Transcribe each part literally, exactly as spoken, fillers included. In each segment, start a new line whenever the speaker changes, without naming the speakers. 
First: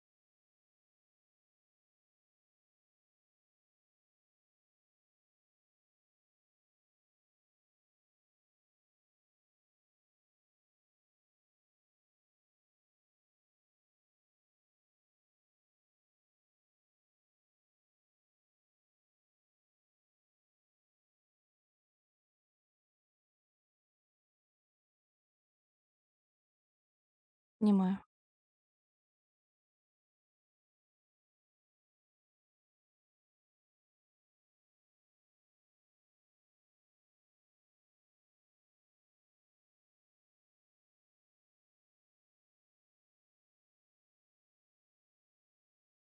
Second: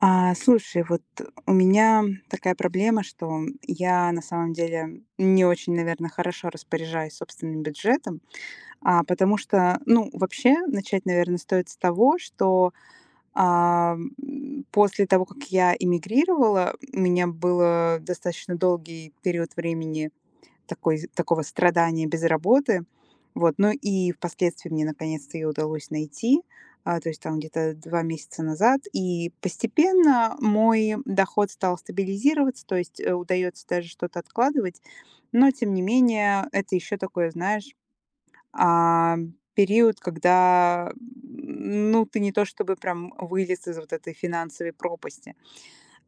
А, слушай, вот у меня такая проблема, что я на самом деле не очень, наверное, хорошо распоряжаюсь собственным бюджетом, а, потому что, ну, вообще начать, наверное, стоит с того, что а, м, после того, как я эмигрировала, у меня был достаточно долгий период времени такой такого страдания без работы. Вот, ну и впоследствии мне наконец-то ее удалось найти, а, то есть там где-то
Понимаю,
два месяца назад. И постепенно мой доход стал стабилизироваться, то есть, э, удаётся даже что-то откладывать. Но тем не менее, это еще такое, знаешь, а, период, когда, м, ну, ты не то чтобы прям вылез из вот этой финансовой пропасти.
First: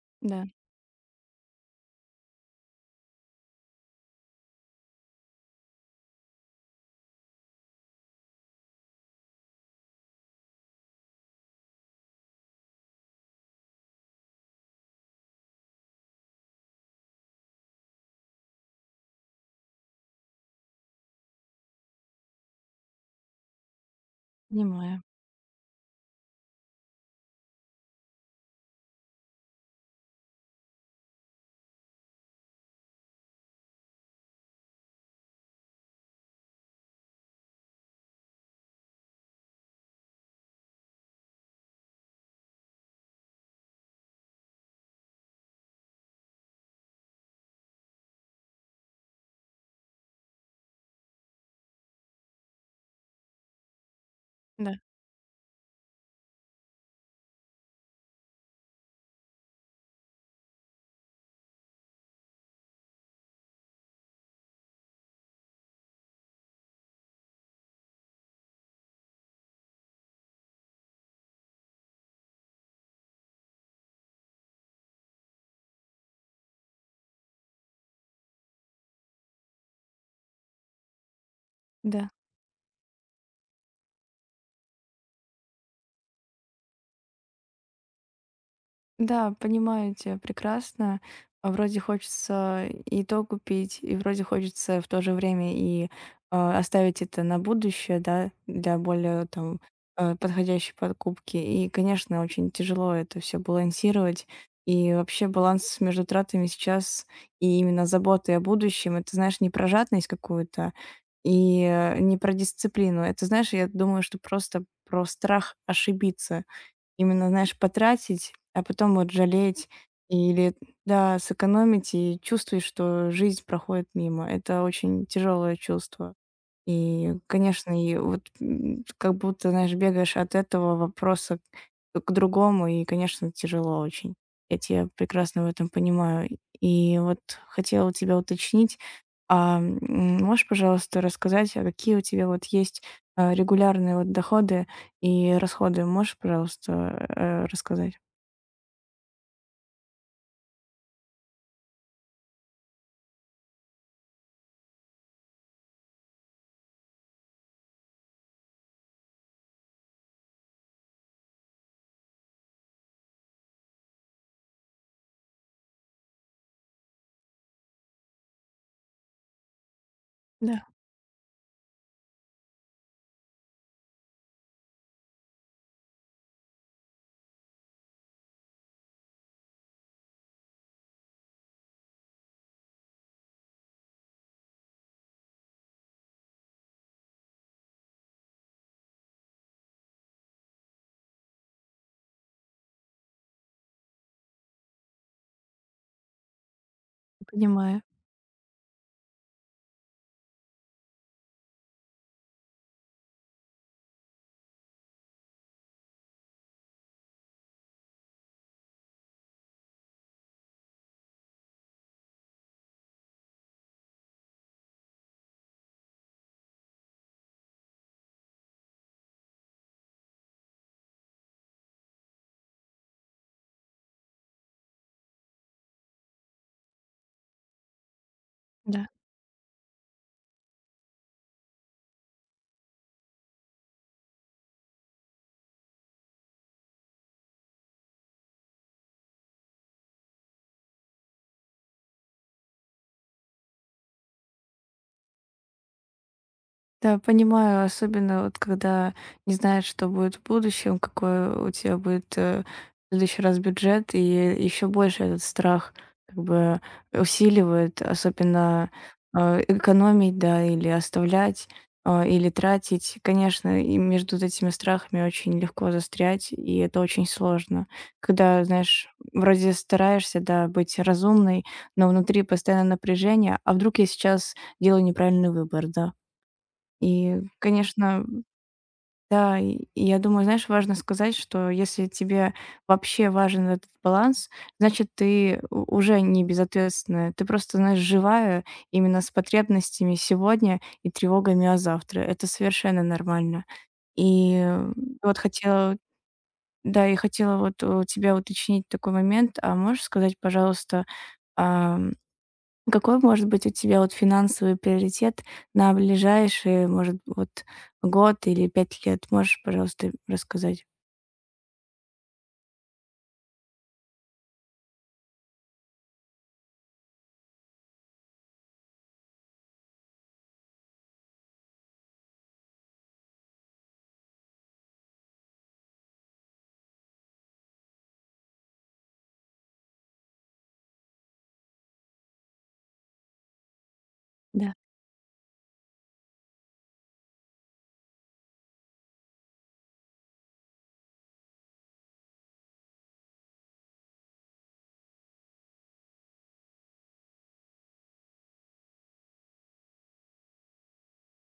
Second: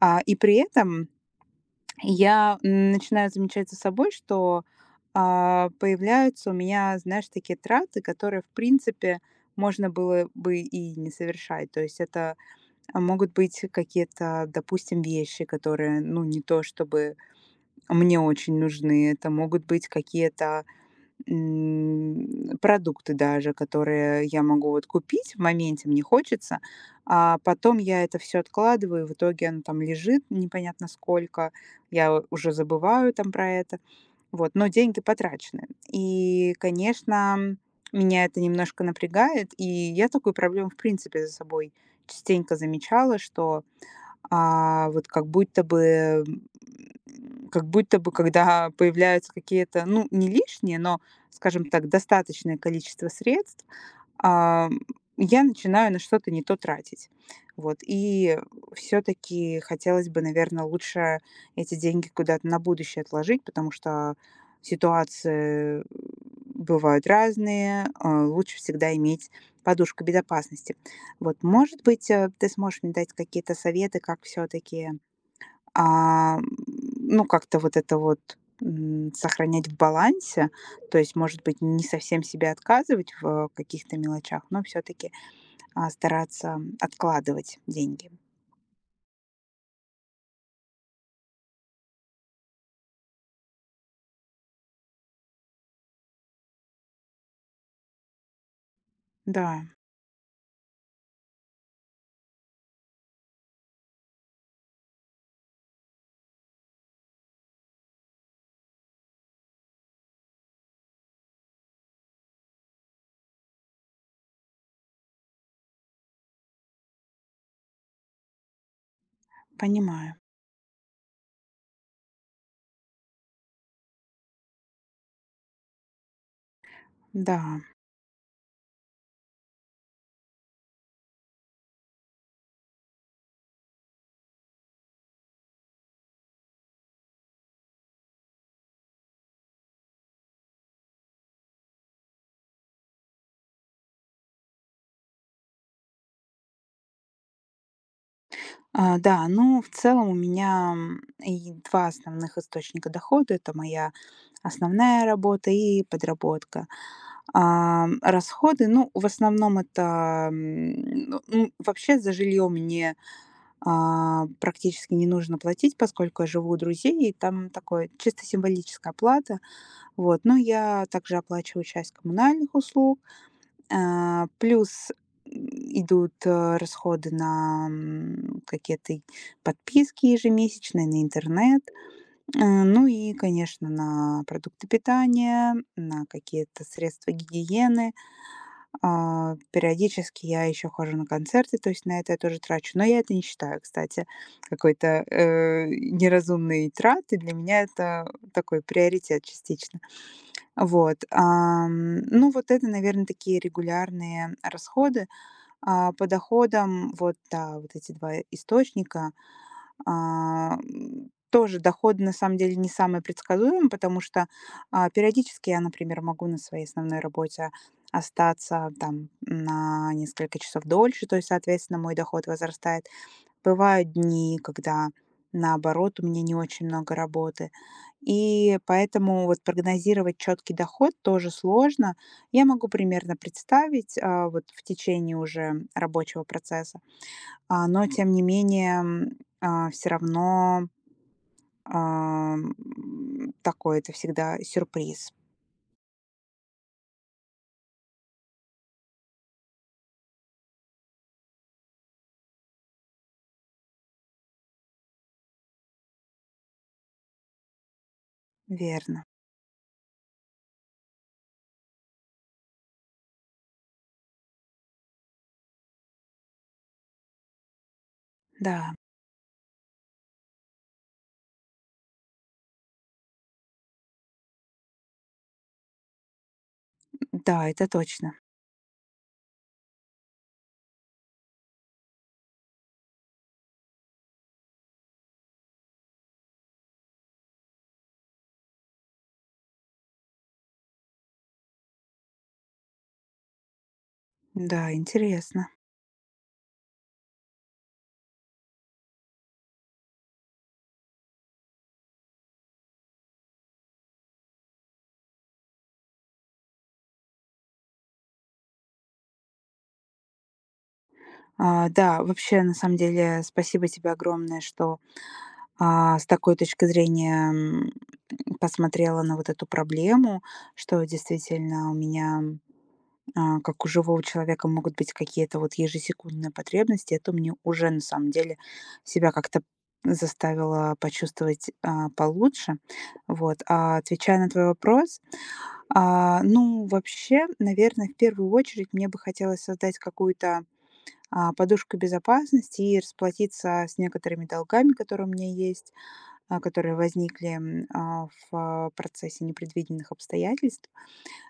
А, и
да,
при этом я, м, начинаю замечать за собой, что, а, появляются у меня, знаешь, такие траты, которые, в принципе, можно было бы и не совершать. То есть это, а, могут быть какие-то, допустим, вещи, которые, ну, не то чтобы мне очень нужны. Это могут быть какие-то, М, продукты даже, которые я могу вот
понимаю,
купить, в моменте мне хочется, а потом я это все откладываю, в итоге оно там лежит непонятно сколько, я у уже забываю там про это, вот, но деньги потрачены. И, конечно, меня это немножко напрягает, и я такую проблему, в принципе, за собой частенько замечала, что а, вот как будто бы, м, как будто бы, когда появляются какие-то, ну, не лишние, но, скажем так, достаточное количество средств,
да,
ам, я начинаю на что-то не то тратить. Вот. И все-таки хотелось бы, наверное, лучше эти деньги куда-то на будущее отложить, потому что ситуации бывают разные. а, Лучше всегда иметь подушку безопасности. Вот, может быть, э, ты сможешь мне дать какие-то советы, как все-таки а, м, ну, как-то вот это вот м, сохранять в балансе, то есть, может быть, не
да.
совсем себе отказывать в каких-то мелочах, но все-таки стараться откладывать деньги.
Да, понимаю тебя прекрасно. А Вроде хочется и то купить, и вроде хочется в то же время и а, оставить это на будущее, да, для более
Да,
там а, подходящей покупки. И, конечно, очень тяжело это все балансировать. И вообще баланс между тратами сейчас и именно заботой о будущем, это, знаешь, не про жадность какую-то и э, не про дисциплину. Это, знаешь, я думаю, что просто про страх ошибиться. Именно, знаешь, потратить, а потом вот жалеть,
понимаю.
или, да, сэкономить, и чувствуешь, что жизнь проходит мимо. Это очень тяжелое чувство. И,
Да.
конечно, и вот, м, как будто, знаешь, бегаешь от этого вопроса к к другому, и, конечно, тяжело очень. Я тебя прекрасно в этом понимаю. И вот хотела у тебя уточнить, а, м, можешь, пожалуйста, рассказать, а какие у тебя вот есть, а, регулярные вот доходы и расходы? Можешь, пожалуйста, э, рассказать?
А, да, ну, в целом у меня м, и два основных источника дохода. Это моя основная работа и подработка. А, расходы, ну, в основном это... м, ну, м, вообще за жилье мне А, практически не нужно платить, поскольку я живу у друзей, и там такое чисто символическая плата. Вот, но
Да,
я также оплачиваю часть коммунальных услуг, а, плюс м, идут э, расходы на м, какие-то и подписки ежемесячные, на интернет, э, ну и, конечно, на продукты питания, на какие-то средства гигиены, а, периодически я еще хожу на концерты, то есть на это я тоже трачу. Но я это не считаю, кстати, какой-то, э, неразумной траты. Для меня
понимаю,
это такой приоритет частично. Вот, ам, ну, вот это, наверное, такие регулярные расходы. А, по доходам, вот, да, вот эти два источника. А, м, тоже доходы на самом деле не самые предсказуемые, потому что, а, периодически я, например, могу на своей основной работе остаться там на несколько часов дольше, то есть, соответственно, мой доход возрастает. Бывают дни, когда, наоборот, у меня не очень много работы. И
да.
поэтому вот прогнозировать четкий доход тоже сложно. Я могу примерно представить, а, вот в течение уже рабочего процесса, а, но тем не менее, все равно а, м, такой это всегда сюрприз.
Да, понимаю, особенно вот когда не знаешь, что будет в будущем, какой у тебя будет э, в следующий раз бюджет, и еще больше этот страх как бы усиливает, особенно
Верно.
э, экономить, да, или оставлять, э, или тратить. Конечно, и между вот этими страхами очень легко застрять, и это очень сложно. Когда,
Да,
знаешь, вроде стараешься, да, быть разумной, но внутри постоянно напряжение, а вдруг я сейчас делаю неправильный выбор, да? И,
да, это
конечно,
точно.
да, и и я думаю, знаешь, важно сказать, что если тебе вообще важен этот баланс, значит, ты у- уже не безответственная. Ты просто, знаешь, живая именно с потребностями сегодня и тревогами о завтра. Это совершенно нормально. И
Да,
э, вот
интересно.
хотела, да, и хотела вот у тебя уточнить такой момент. А можешь сказать, пожалуйста, а, какой может быть у тебя вот финансовый приоритет на ближайшие, может, вот год или пять лет? Можешь, пожалуйста, рассказать?
А, да, вообще, на самом деле, спасибо тебе огромное, что А, с такой точки зрения, м, посмотрела на вот эту проблему, что действительно у меня, а, как у живого человека, могут быть какие-то вот ежесекундные потребности. Это мне уже на самом деле себя как-то заставило почувствовать а, получше. Вот. А отвечая на твой
Да,
вопрос, а, ну, вообще, наверное, в первую очередь мне бы хотелось создать какую-то а, подушку безопасности и расплатиться с некоторыми долгами, которые у меня есть, а, которые возникли м, а, в а, процессе непредвиденных обстоятельств.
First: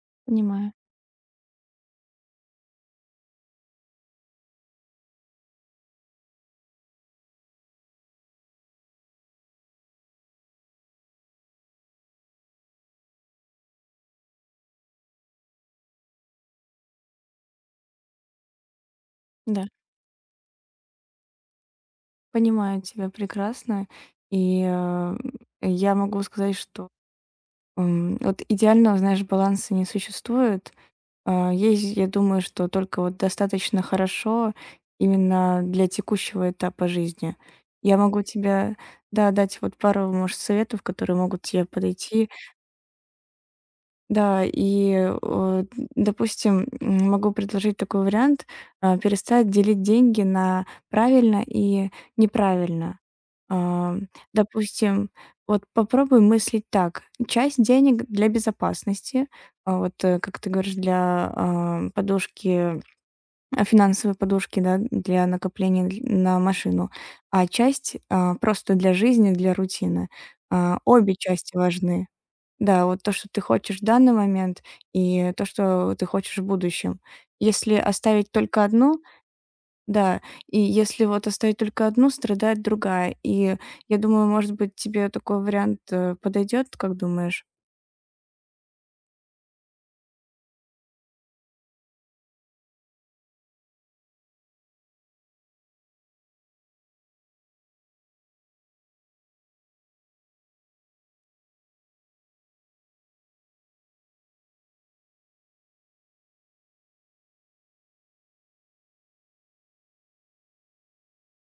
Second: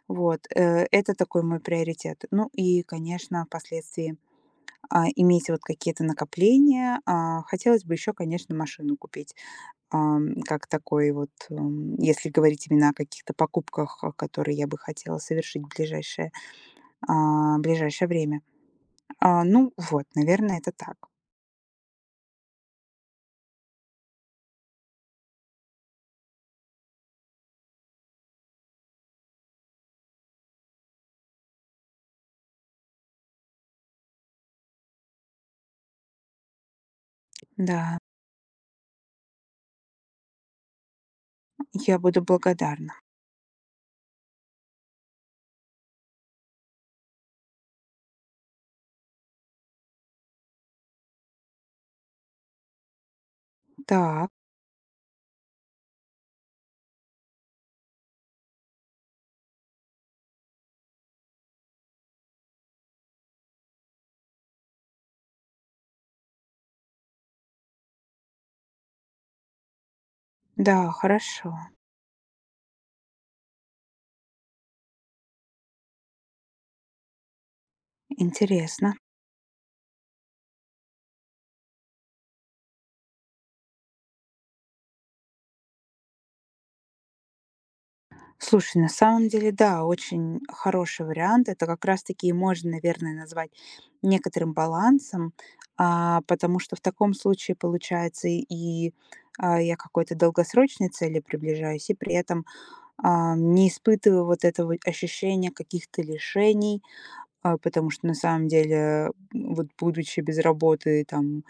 Вот,
понимаю.
э, это такой мой приоритет. Ну и, конечно, впоследствии а, иметь вот какие-то накопления. А, Хотелось бы еще, конечно, машину купить, Ам, как такой вот, м, если говорить именно о каких-то покупках, а, которые я бы хотела совершить в ближайшее, а, ближайшее время. А,
Да.
Ну вот, наверное, это так.
Понимаю тебя прекрасно. И э, я могу сказать, что м, вот идеального, знаешь, баланса не существует. А, Есть, я думаю, что только вот достаточно хорошо именно для текущего этапа жизни. Я
Да,
могу тебе, да, дать вот пару, может, советов, которые могут тебе
я буду
подойти.
благодарна.
Да, и, э, допустим, м, могу предложить такой вариант, а, перестать делить деньги на правильно и неправильно. А,
Так,
допустим, вот попробуй мыслить так: часть денег для безопасности, а, вот, э, как ты говоришь, для, а, подушки, а, финансовой подушки, да, для накопления дл на машину, а часть, а, просто для жизни, для рутины. А,
да,
обе
хорошо,
части важны. Да, вот то, что ты хочешь в данный момент, и то, что ты хочешь в будущем. Если оставить только
интересно.
одну, да, и если вот оставить только одну, страдает другая. И я думаю, может быть, тебе такой вариант э, подойдет, как думаешь?
Слушай, на самом деле, да, очень хороший вариант. Это как раз-таки и можно, наверное, назвать некоторым балансом, а, потому что в таком случае получается и и, а, я к какой-то долгосрочной цели приближаюсь, и при этом а, не испытываю вот этого ощущения каких-то лишений, а, потому что на самом деле, м, вот будучи без работы там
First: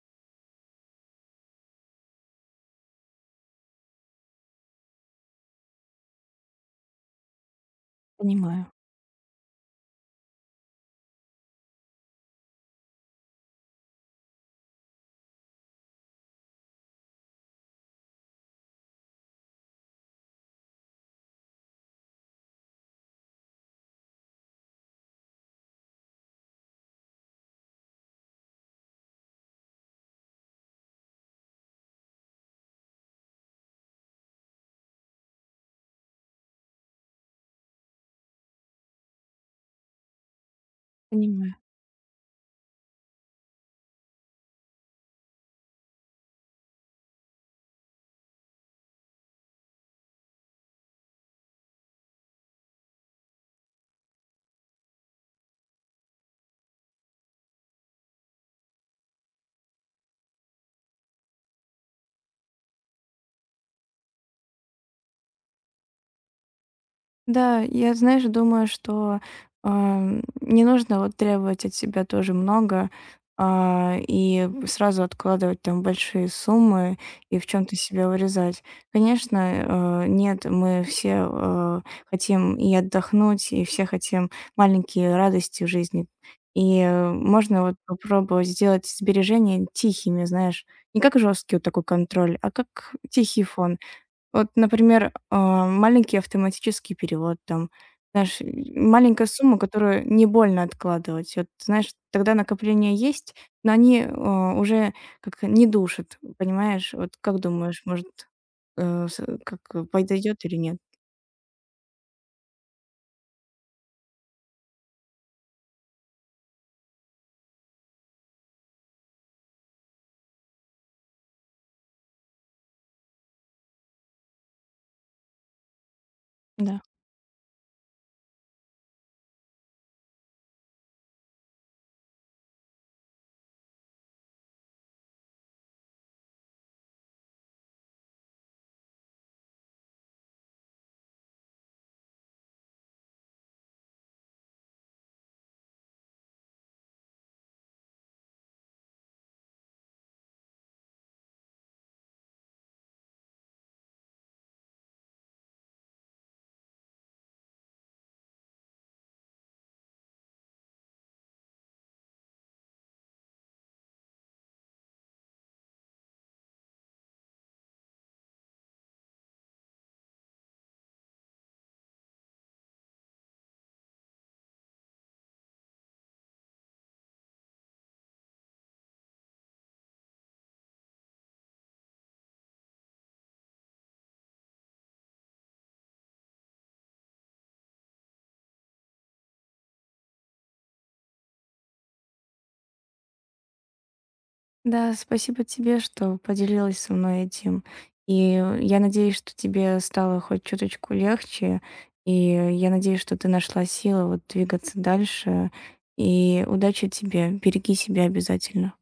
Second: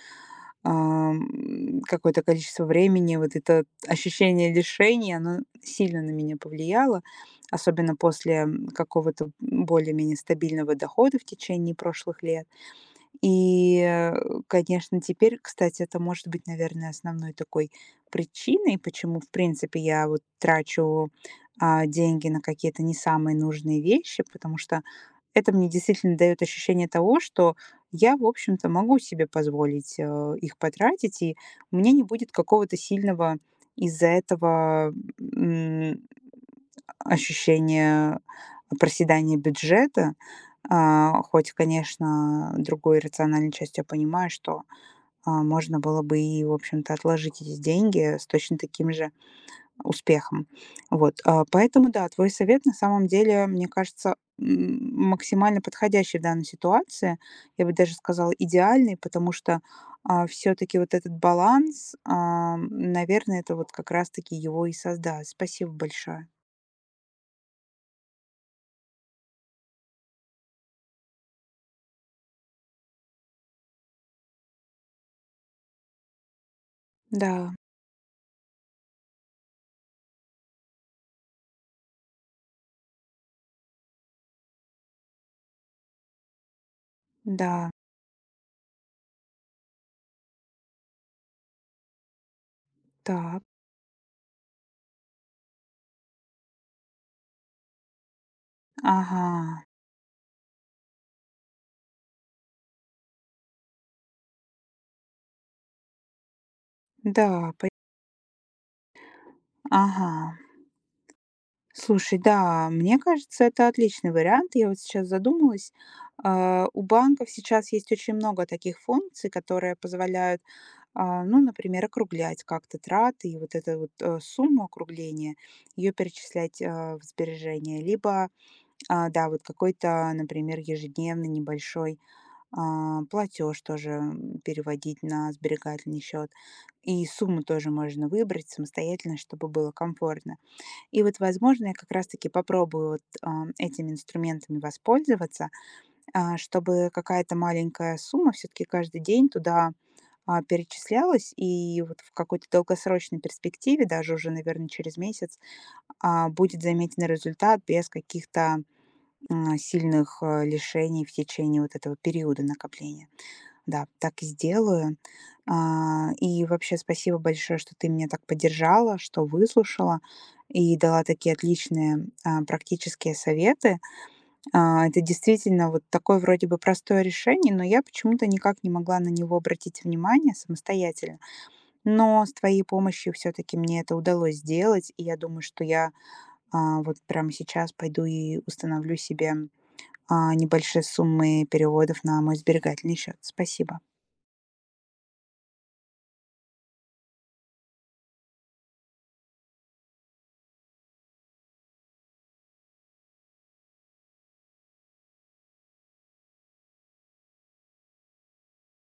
ам, какое-то количество времени. Вот это ощущение лишения, оно сильно на меня повлияло, особенно после
Понимаю,
какого-то более-менее стабильного дохода в течение прошлых лет. И, э, конечно, теперь, кстати, это может быть, наверное, основной такой причиной, почему, в принципе, я вот трачу, а, деньги на какие-то не самые нужные вещи, потому что это мне действительно дает ощущение того, что я, в общем-то, могу себе позволить, э, их потратить, и у меня не будет какого-то сильного из-за этого, м, ощущения проседания бюджета. А, хоть,
понимаю.
конечно, другой рациональной частью я понимаю, что, а, можно было бы и, в общем-то, отложить эти деньги с точно таким же успехом. Вот, а, поэтому да, твой совет на самом деле, мне кажется, м, максимально подходящий в данной ситуации. Я бы даже сказала, идеальный, потому что все таки вот этот баланс, ам, наверное, это вот как раз таки его и создаст. Спасибо большое.
Да, я, знаешь, думаю, что, ам, не нужно вот требовать от себя тоже много, а, и сразу откладывать там большие суммы и в
Да,
чем то себя вырезать. Конечно, э, нет, мы все, э, хотим и отдохнуть, и все хотим маленькие радости в жизни. И, э, можно
да,
вот попробовать сделать сбережения тихими, знаешь, не как жесткий вот такой контроль, а как
так,
тихий фон. Вот, например, а, маленький автоматический перевод там. Знаешь, м, маленькая сумма,
ага,
которую не больно откладывать. Вот, знаешь, тогда накопления есть, но они, а, уже как не душат, понимаешь? Вот как
да, пон
думаешь, может, э, с как, э,
ага.
подойдет или нет?
Слушай, да, мне кажется, это отличный вариант. Я вот сейчас задумалась. а, У банков сейчас есть очень много таких функций, которые позволяют, а, ну, например, округлять как-то траты и вот эту вот э, сумму округления, ее перечислять
Да.
э, в сбережения. Либо, а, да, вот какой-то, например, ежедневный небольшой платеж тоже м, переводить на сберегательный счет. И сумму тоже можно выбрать самостоятельно, чтобы было комфортно. И вот, возможно, я как раз-таки попробую вот, ам, этими инструментами воспользоваться, а, чтобы какая-то маленькая сумма все-таки каждый день туда а, перечислялась, и вот в какой-то долгосрочной перспективе, даже уже, наверное, через месяц, а, будет заметен результат без каких-то м, сильных э, лишений в течение вот этого периода накопления. Да, так и сделаю. А, и вообще спасибо большое, что ты меня так поддержала, что выслушала и дала такие отличные, а, практические советы. А, это действительно вот такое вроде бы простое решение, но я почему-то никак не могла на него обратить внимание самостоятельно. Но с твоей помощью все-таки мне это удалось сделать, и я думаю, что я а, вот прямо сейчас пойду и установлю себе а, небольшие суммы переводов на мой сберегательный счет. Спасибо.
Да, спасибо тебе, что поделилась со мной этим. И э, я надеюсь, что тебе стало хоть чуточку легче. И я надеюсь, что ты нашла силы вот двигаться дальше. И удачи тебе. Береги себя обязательно.